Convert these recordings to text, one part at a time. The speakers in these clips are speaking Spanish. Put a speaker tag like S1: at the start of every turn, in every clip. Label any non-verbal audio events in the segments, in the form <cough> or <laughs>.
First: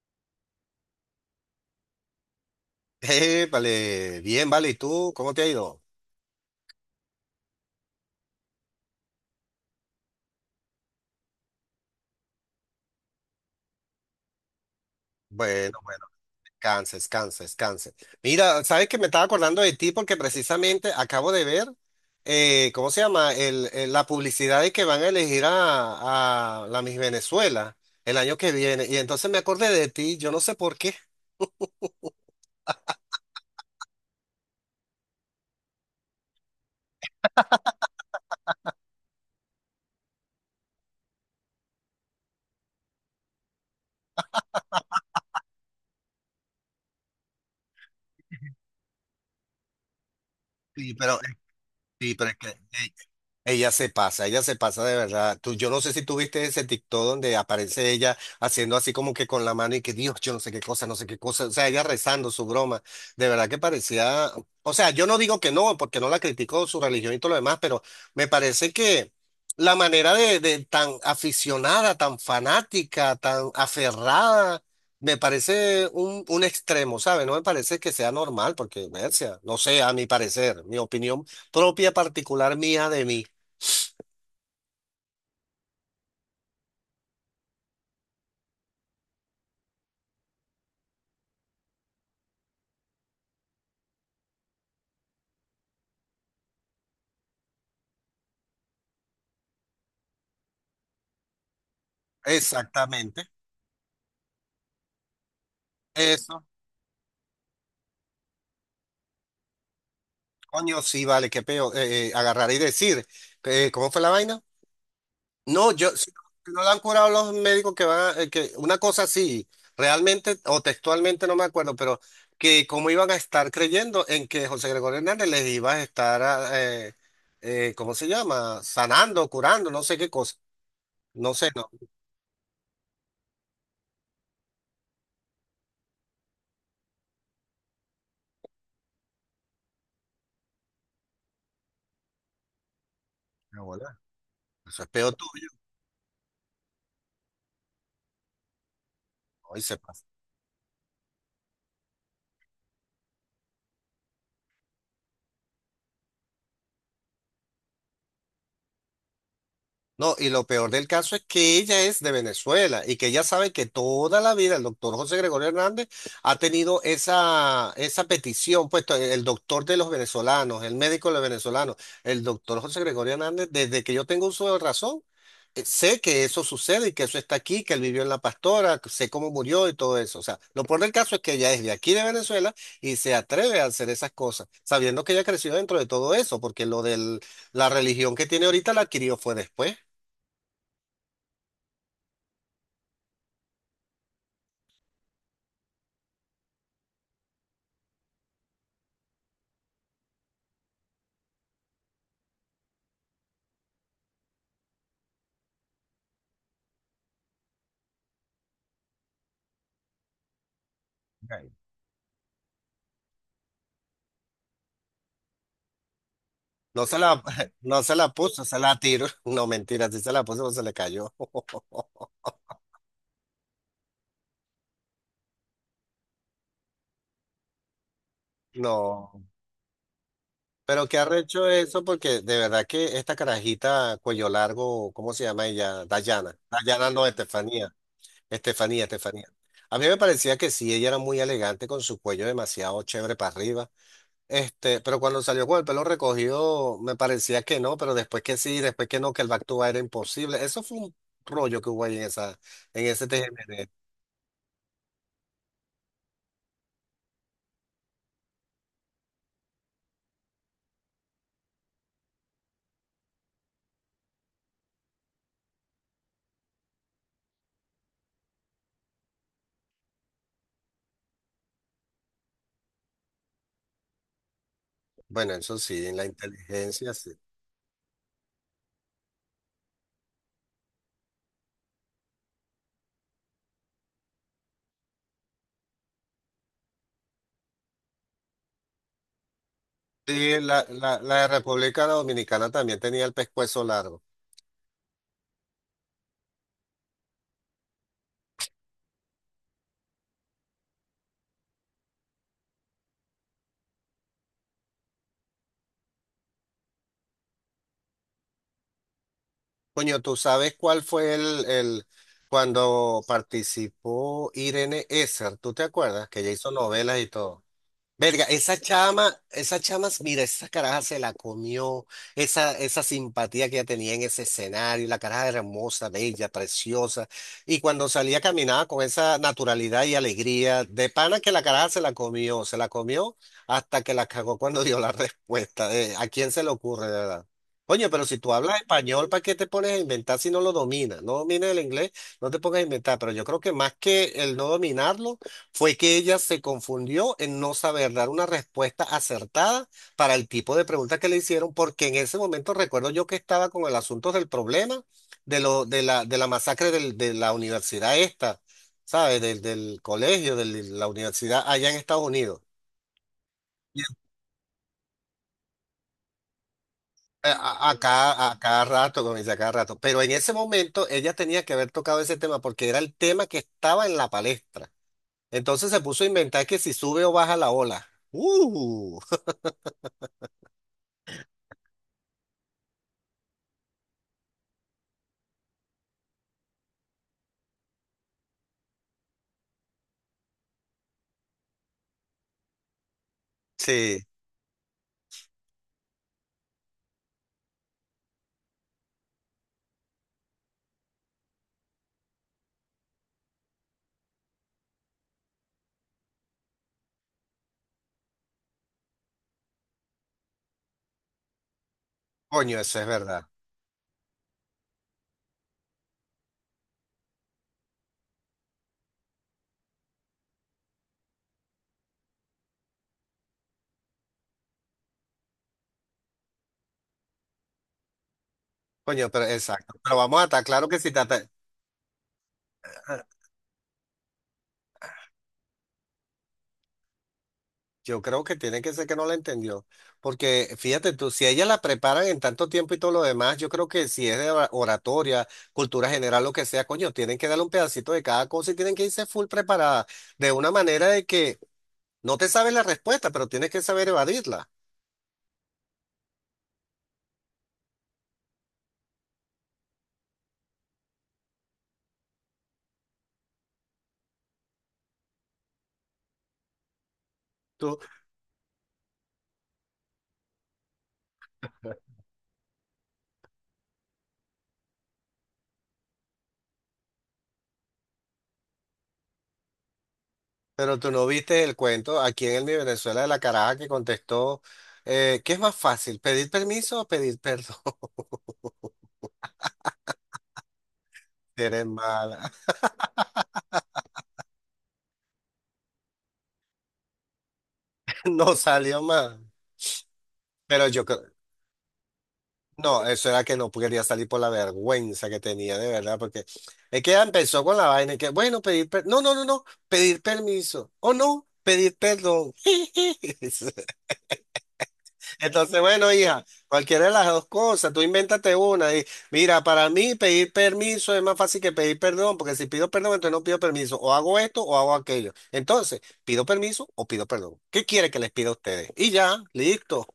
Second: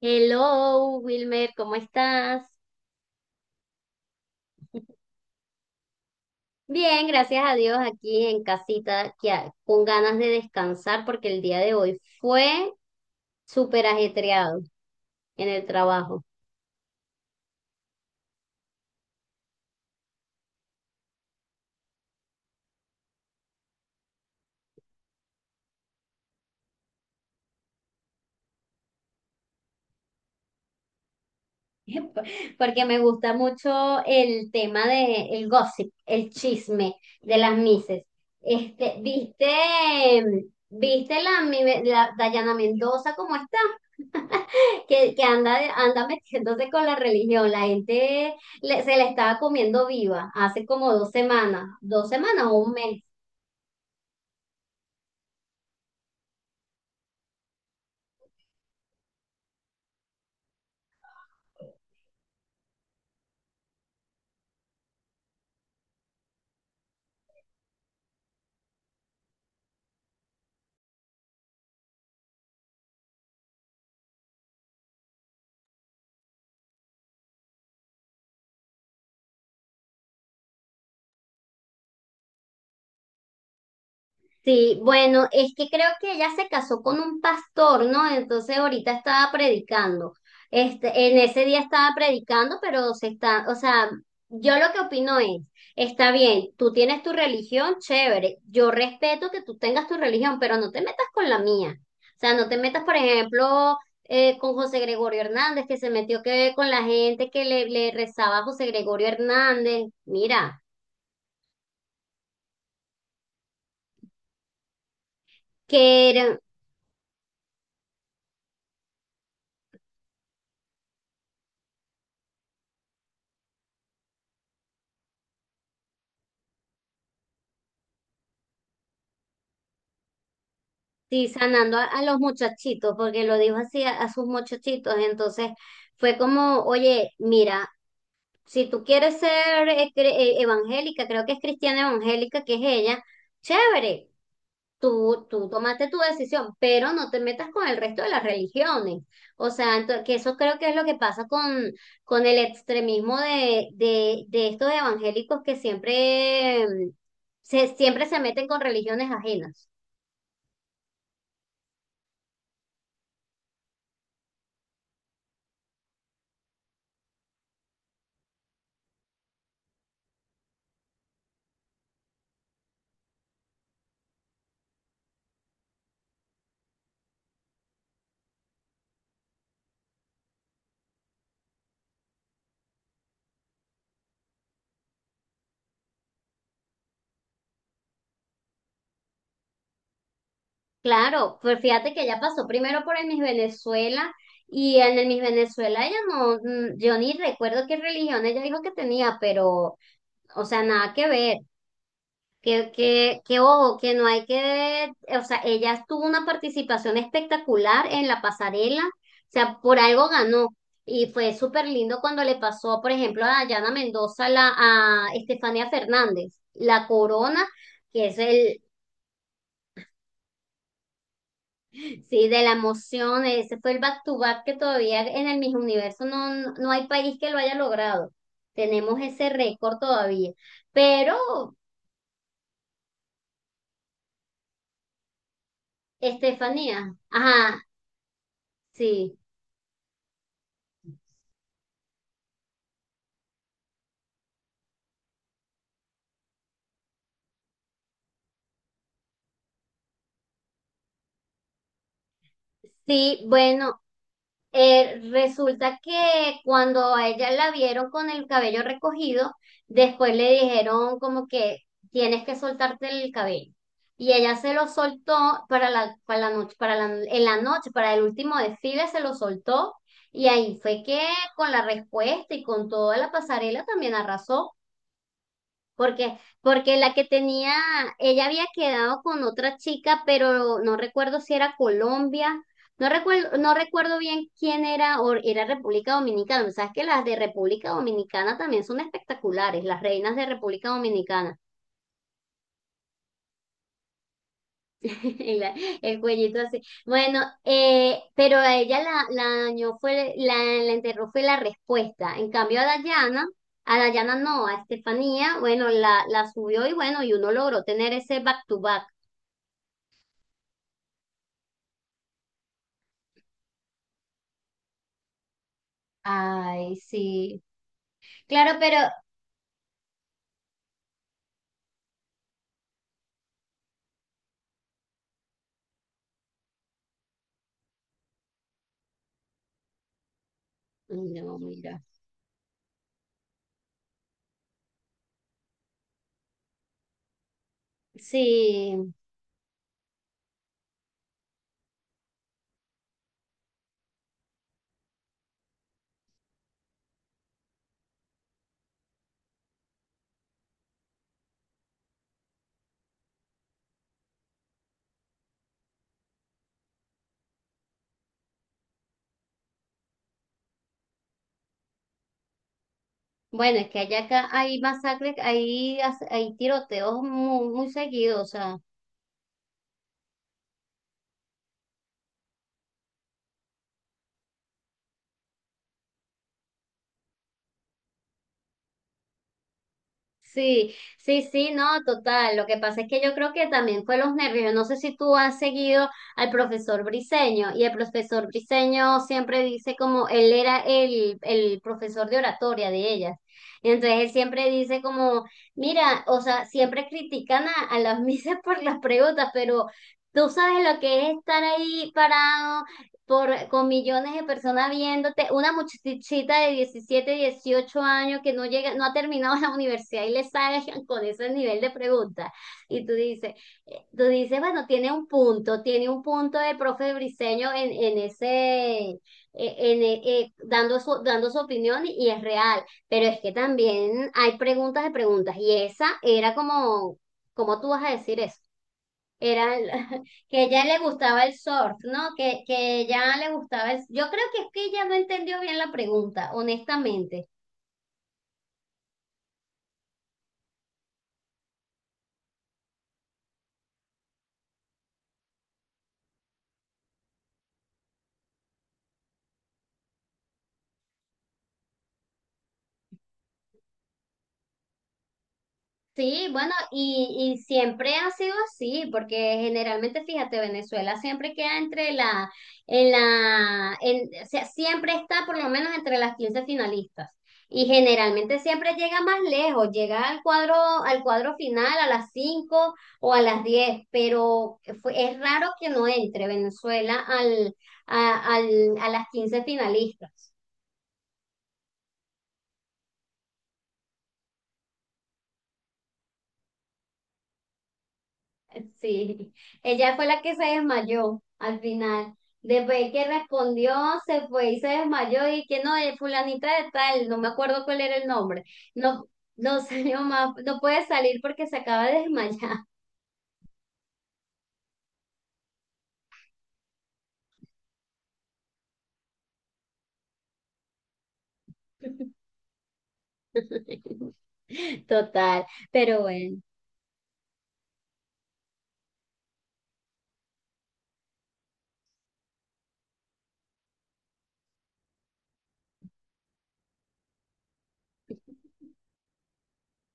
S1: Hello, Wilmer, ¿cómo estás?
S2: Vale, bien, vale. ¿Y tú? ¿Cómo te ha ido?
S1: Bien, gracias a Dios aquí en casita, que con ganas de descansar porque el día de hoy fue súper ajetreado en el
S2: Bueno, bueno,
S1: trabajo.
S2: descansa, descansa, descansa. Mira, sabes que me estaba acordando de ti porque precisamente acabo de ver, ¿cómo se llama? La publicidad de que van a elegir a la Miss Venezuela el año que viene. Y entonces me acordé de ti, yo no sé por qué.
S1: <laughs> Porque me gusta mucho el tema de el gossip, el chisme de las mises. Este, ¿viste, viste la Dayana Mendoza cómo está? <laughs> Que anda metiéndose con la religión. La gente se la estaba comiendo viva hace como
S2: Sí,
S1: dos
S2: pero,
S1: semanas, dos
S2: sí, pero es
S1: semanas
S2: que
S1: o un mes.
S2: ella se pasa, ella se pasa de verdad. Tú, yo no sé si tú viste ese TikTok donde aparece ella haciendo así como que con la mano y que Dios, yo no sé qué cosa, no sé qué cosa. O sea, ella rezando su broma. De verdad que parecía, o sea, yo no digo que no, porque no la critico su religión y todo lo demás, pero me parece que la manera de tan aficionada, tan fanática, tan aferrada, me parece un extremo, ¿sabes? No me parece que sea normal, porque, Mercia, no sé, a mi parecer, mi opinión propia particular mía de mí.
S1: Sí, bueno, es que creo que ella se casó con un pastor, ¿no? Entonces ahorita estaba predicando. En ese día estaba predicando, pero se está, o sea, yo lo que opino es, está bien, tú tienes tu religión, chévere. Yo respeto que tú tengas tu religión, pero no te metas con la mía. O sea, no te metas, por
S2: Exactamente.
S1: ejemplo, con José Gregorio Hernández, que se metió
S2: Eso.
S1: que con la gente que le rezaba a José Gregorio Hernández. Mira.
S2: Coño, sí, vale, qué peo. Agarrar y decir, ¿cómo fue la vaina? No,
S1: que
S2: yo, si
S1: era-
S2: no la han curado los médicos que van, que una cosa así, realmente o textualmente no me acuerdo, pero que cómo iban a estar creyendo en que José Gregorio Hernández les iba a estar, ¿cómo se llama? Sanando, curando, no sé qué cosa.
S1: Sí,
S2: No sé, no.
S1: sanando a los muchachitos, porque lo dijo así a sus muchachitos. Entonces fue como, oye, mira, si tú quieres ser evangélica, creo que es cristiana evangélica, que es ella,
S2: Qué bola.
S1: chévere,
S2: Eso es peo
S1: tú,
S2: tuyo.
S1: tú tomaste tu decisión, pero no te metas con el resto de las religiones. O
S2: Hoy se
S1: sea,
S2: pasa.
S1: que eso creo que es lo que pasa con, el extremismo de estos evangélicos que siempre, siempre se meten con religiones ajenas.
S2: No, y lo peor del caso es que ella es de Venezuela y que ella sabe que toda la vida el doctor José Gregorio Hernández ha tenido esa, esa petición, puesto el doctor de los venezolanos, el médico de los venezolanos, el doctor José Gregorio Hernández, desde que yo tengo uso de razón, sé que eso sucede y que eso está aquí, que él vivió en La Pastora, que sé cómo murió y todo eso. O sea, lo peor del caso es que ella es de aquí de Venezuela y se atreve a hacer esas cosas, sabiendo que ella creció dentro de todo eso, porque lo de la religión que tiene ahorita la adquirió fue después.
S1: Claro, pues fíjate que ella pasó primero por el Miss Venezuela y en el Miss Venezuela ella no, yo ni recuerdo qué religión ella dijo que tenía, pero, o sea, nada que ver, que ojo, que no hay que, o sea, ella tuvo una participación espectacular en la pasarela, o sea, por algo ganó y fue súper lindo cuando le pasó, por ejemplo, a Dayana Mendoza, a Estefanía Fernández, la
S2: No se la,
S1: corona
S2: <laughs> no se
S1: que
S2: la
S1: es
S2: puso, se
S1: el,
S2: la tiró. <laughs> No, mentira, sí se la puso, pero se le cayó. <laughs>
S1: sí, de la emoción, ese fue el back to back que todavía en el Miss Universo no no hay país que lo haya logrado. Tenemos
S2: No,
S1: ese récord todavía.
S2: pero qué arrecho
S1: Pero,
S2: eso, porque de verdad que esta carajita cuello largo, ¿cómo se llama ella? Dayana.
S1: Estefanía,
S2: Dayana no,
S1: ajá,
S2: Estefanía. Estefanía,
S1: sí,
S2: Estefanía. A mí me parecía que sí, ella era muy elegante con su cuello demasiado chévere para arriba. Este, pero cuando salió con el pelo recogido, me parecía que no, pero después que sí, después que no, que el back to back era imposible. Eso fue un rollo que hubo ahí en esa, en ese
S1: sí,
S2: TGN.
S1: bueno, resulta que cuando a ella la vieron con el cabello recogido, después le dijeron como que tienes que soltarte el cabello. Y ella se lo soltó para la noche, en la noche, para el último desfile se lo soltó. Y ahí fue que con la respuesta y con toda la pasarela también arrasó.
S2: Bueno, eso sí, en la
S1: Porque la
S2: inteligencia
S1: que
S2: sí.
S1: tenía, ella había quedado con otra chica, pero no recuerdo si era Colombia, no recuerdo bien quién era, o era República Dominicana. Sabes que las de República Dominicana también son espectaculares, las reinas de
S2: Sí, la,
S1: República
S2: la, la
S1: Dominicana.
S2: República Dominicana también tenía el pescuezo largo.
S1: <laughs> Y el cuellito así. Bueno, pero a ella la dañó fue, la enterró fue la respuesta. En cambio a Dayana no, a Estefanía, bueno, la subió y bueno, y uno logró tener ese back to back.
S2: Coño, ¿tú sabes cuál fue el cuando participó Irene Esser? ¿Tú te acuerdas? Que ella hizo
S1: Ay,
S2: novelas y
S1: sí.
S2: todo. Verga,
S1: Claro, pero...
S2: esa chama, mira, esa caraja se la comió, esa simpatía que ella tenía en ese escenario, la caraja era hermosa, bella, preciosa, y cuando salía caminaba con esa naturalidad y alegría, de pana que
S1: No,
S2: la caraja
S1: mira.
S2: se la comió hasta que la cagó cuando dio la <laughs> respuesta, ¿a quién se le ocurre, de verdad? Oye, pero si tú hablas
S1: Sí.
S2: español, ¿para qué te pones a inventar si no lo dominas? No domines el inglés, no te pongas a inventar, pero yo creo que más que el no dominarlo, fue que ella se confundió en no saber dar una respuesta acertada para el tipo de pregunta que le hicieron, porque en ese momento recuerdo yo que estaba con el asunto del problema de la masacre de la universidad esta, ¿sabes? Del colegio, de la universidad allá en Estados Unidos.
S1: Bueno, es que allá acá hay masacres, hay tiroteos muy, muy seguidos, o
S2: A
S1: sea.
S2: cada rato, como dice, a cada rato. Pero en ese momento ella tenía que haber tocado ese tema porque era el tema que estaba en la palestra. Entonces se puso a inventar que si sube o baja la ola. ¡Uh!
S1: Sí, sí, sí, no, total. Lo que pasa es que yo creo que también fue los nervios. Yo no sé si tú has seguido al profesor Briseño y el profesor Briseño siempre dice como él era el profesor de oratoria de ellas. Y entonces
S2: Sí.
S1: él siempre dice como, mira, o sea, siempre critican a las <laughs> misas por las preguntas, pero tú sabes lo que es estar ahí parado por, con millones de personas viéndote, una muchachita de 17, 18 años que no llega, no ha terminado la universidad y le salgan con ese nivel de preguntas.
S2: Coño, eso
S1: Y
S2: es verdad.
S1: tú dices, bueno, tiene un punto el profe Briseño en ese, dando su opinión y es real, pero es que también hay preguntas de preguntas y esa era como, ¿cómo tú vas a decir eso?
S2: Coño, pero
S1: Era el-
S2: exacto. Pero
S1: <laughs>
S2: vamos a
S1: que
S2: estar
S1: ella
S2: claro
S1: le
S2: que si te
S1: gustaba el surf, ¿no? Que ella le gustaba el... Yo creo que es que ella no entendió bien la pregunta, honestamente.
S2: yo creo que tiene que ser que no la entendió. Porque fíjate tú, si ella la preparan en tanto tiempo y todo lo demás, yo creo que si es de oratoria, cultura general, lo que sea, coño, tienen que darle un pedacito de cada cosa y tienen que irse full preparada. De una manera de que no te sabes la respuesta, pero tienes que saber evadirla.
S1: Sí, bueno, y siempre ha sido así, porque generalmente, fíjate, Venezuela siempre queda entre o sea, siempre está por lo menos entre las 15 finalistas. Y
S2: Tú,
S1: generalmente siempre llega más lejos, llega al cuadro, final a las 5 o a las 10 pero es raro que no entre Venezuela a las 15 finalistas.
S2: pero tú no viste el cuento aquí en el Mi Venezuela de la caraja que contestó, ¿qué es más fácil, pedir permiso o pedir perdón? <laughs>
S1: Sí, ella fue la que se desmayó al
S2: Eres
S1: final.
S2: mala.
S1: Después el que respondió, se fue y se desmayó y que no, fulanita de tal, no me acuerdo cuál era el
S2: No
S1: nombre.
S2: salió
S1: No,
S2: más.
S1: no <laughs> salió más, no
S2: Pero
S1: puede
S2: yo creo,
S1: salir porque se acaba de desmayar.
S2: no, eso era que no quería salir por la vergüenza que tenía, de verdad, porque es que ella empezó con la vaina y que, bueno, no, no, no, no, pedir permiso, o no, pedir perdón. <laughs>
S1: <laughs> Total,
S2: Entonces, bueno,
S1: pero
S2: hija,
S1: bueno,
S2: cualquiera de las dos cosas, tú invéntate una y mira, para mí pedir permiso es más fácil que pedir perdón, porque si pido perdón, entonces no pido permiso, o hago esto o hago aquello. Entonces, pido permiso o pido perdón. ¿Qué quiere que les pida a ustedes? Y ya, listo.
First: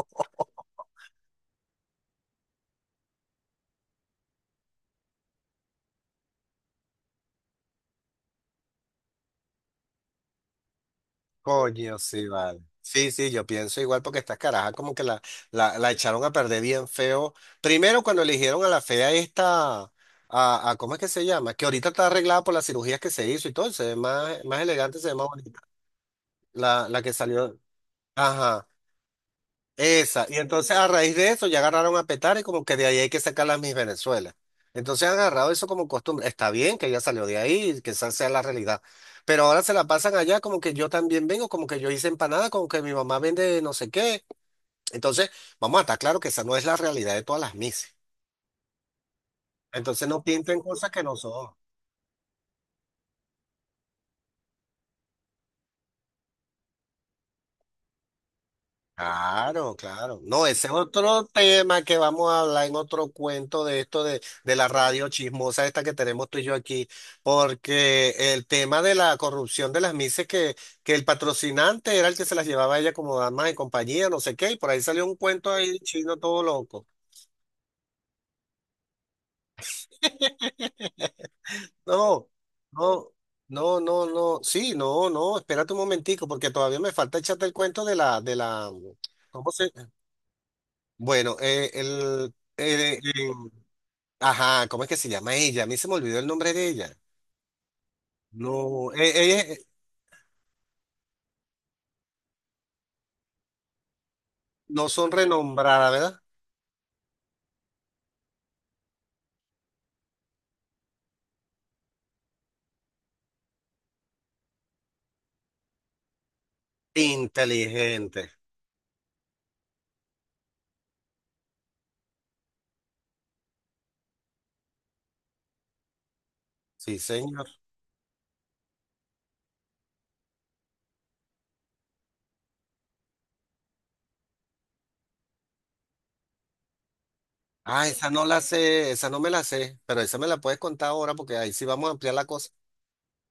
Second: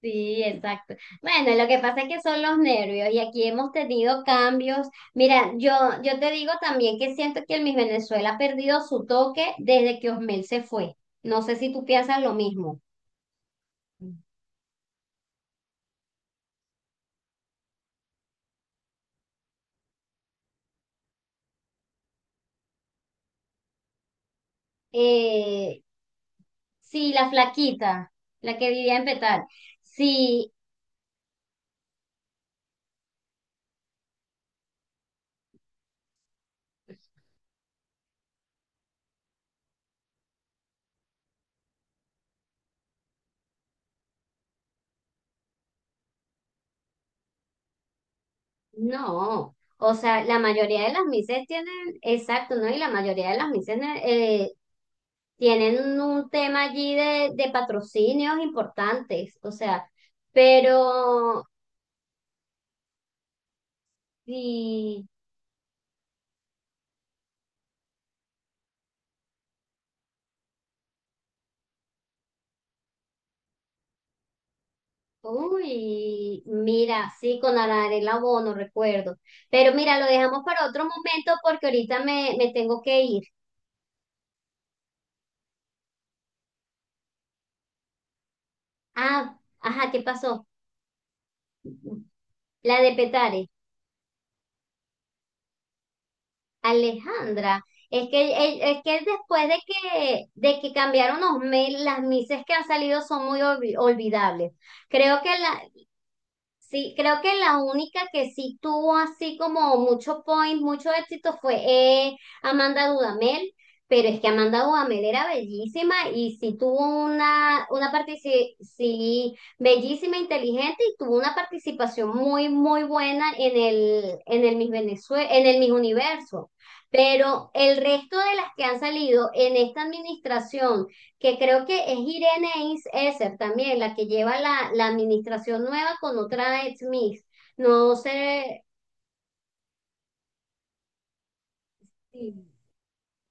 S1: sí, exacto. Bueno, lo que pasa es que son los nervios y aquí hemos tenido cambios. Mira, yo te digo también que siento que el Miss Venezuela ha perdido su toque desde que Osmel se fue. No sé si tú
S2: Coño,
S1: piensas
S2: sí,
S1: lo
S2: vale.
S1: mismo.
S2: Sí, sí, yo pienso igual porque estas carajas como que la echaron a perder bien feo. Primero cuando eligieron a la fea esta, a ¿cómo es que se llama? Que ahorita está arreglada por las cirugías que se hizo y todo, se ve más, más elegante, se ve más bonita.
S1: Eh,
S2: La
S1: sí,
S2: que
S1: la
S2: salió.
S1: flaquita, la
S2: Ajá.
S1: que vivía en Petal.
S2: Esa, y
S1: Sí,
S2: entonces a raíz de eso ya agarraron a petar y como que de ahí hay que sacar las mis Venezuela. Entonces han agarrado eso como costumbre. Está bien que ella salió de ahí, y que esa sea la realidad. Pero ahora se la pasan allá como que yo también vengo, como que yo hice empanada, como que mi mamá vende no sé qué. Entonces, vamos a estar claro que esa no es la realidad de todas las mises.
S1: no. O
S2: Entonces
S1: sea,
S2: no
S1: la
S2: pinten
S1: mayoría de
S2: cosas que
S1: las
S2: no
S1: mises
S2: son.
S1: tienen, exacto, ¿no? Y la mayoría de las mises eh, tienen un tema allí de patrocinios importantes. O
S2: Claro,
S1: sea,
S2: claro. No, ese es otro
S1: pero,
S2: tema que vamos a hablar en otro cuento de esto de la
S1: y,
S2: radio chismosa esta que tenemos tú y yo aquí, porque el tema de la corrupción de las mises que el patrocinante era el que se las llevaba a ella como damas de compañía, no sé qué, y por ahí salió un cuento ahí chino
S1: uy,
S2: todo loco.
S1: mira, sí, con Arela Bono, recuerdo. Pero mira, lo dejamos para otro momento porque ahorita
S2: No,
S1: me tengo que
S2: no,
S1: ir.
S2: no, sí, no, espérate un momentico, porque todavía me falta echarte el cuento de la,
S1: Ah,
S2: ¿cómo se?
S1: ajá, ¿qué pasó?
S2: Bueno,
S1: La de Petare.
S2: ajá, ¿cómo es que se llama ella? A mí se me olvidó el nombre de ella.
S1: Alejandra, es que, es que
S2: No, ellas
S1: después de que, de que cambiaron los mails, las mises que han salido son muy olvidables.
S2: no son
S1: Creo que la,
S2: renombradas, ¿verdad?
S1: Sí, creo que la única que sí tuvo así como mucho point, mucho éxito fue Amanda Dudamel, pero es que Amanda Dudamel era bellísima y sí tuvo una
S2: Inteligente.
S1: participación, sí, bellísima, inteligente y tuvo una participación muy, muy buena en el Miss Venezuela, en el Miss Universo.
S2: Sí, señor.
S1: Pero el resto de las que han salido en esta administración que creo que es Irene Esser también, la que lleva la administración nueva con otra ex Miss.
S2: Ah,
S1: No
S2: esa no la
S1: sé,
S2: sé, esa no me la sé, pero esa me la puedes contar ahora porque ahí sí vamos a ampliar la cosa.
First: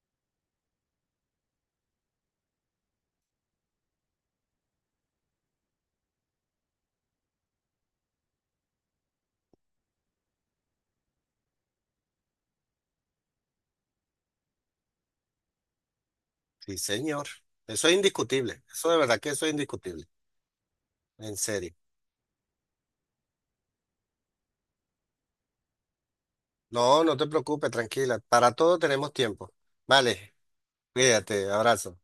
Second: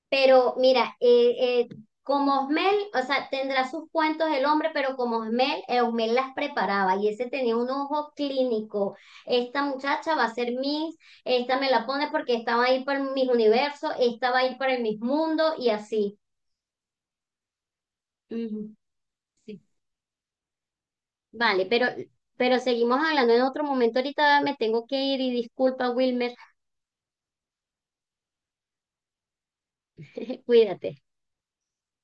S1: pero mira, como Osmel, o sea, tendrá sus cuentos el hombre, pero como Osmel, Osmel las preparaba y ese tenía un ojo clínico. Esta muchacha va a ser Miss, esta me la pone porque estaba ahí para mis universos, esta va a ir para el Miss Mundo y así.
S2: Sí, señor. Eso es indiscutible.
S1: Ujú,
S2: Eso de verdad que eso es
S1: sí.
S2: indiscutible. En
S1: Vale,
S2: serio.
S1: pero seguimos hablando en otro momento. Ahorita me tengo que ir y disculpa, Wilmer.
S2: No, no te preocupes, tranquila. Para todo tenemos tiempo. Vale,
S1: <laughs> Cuídate.
S2: cuídate, abrazo.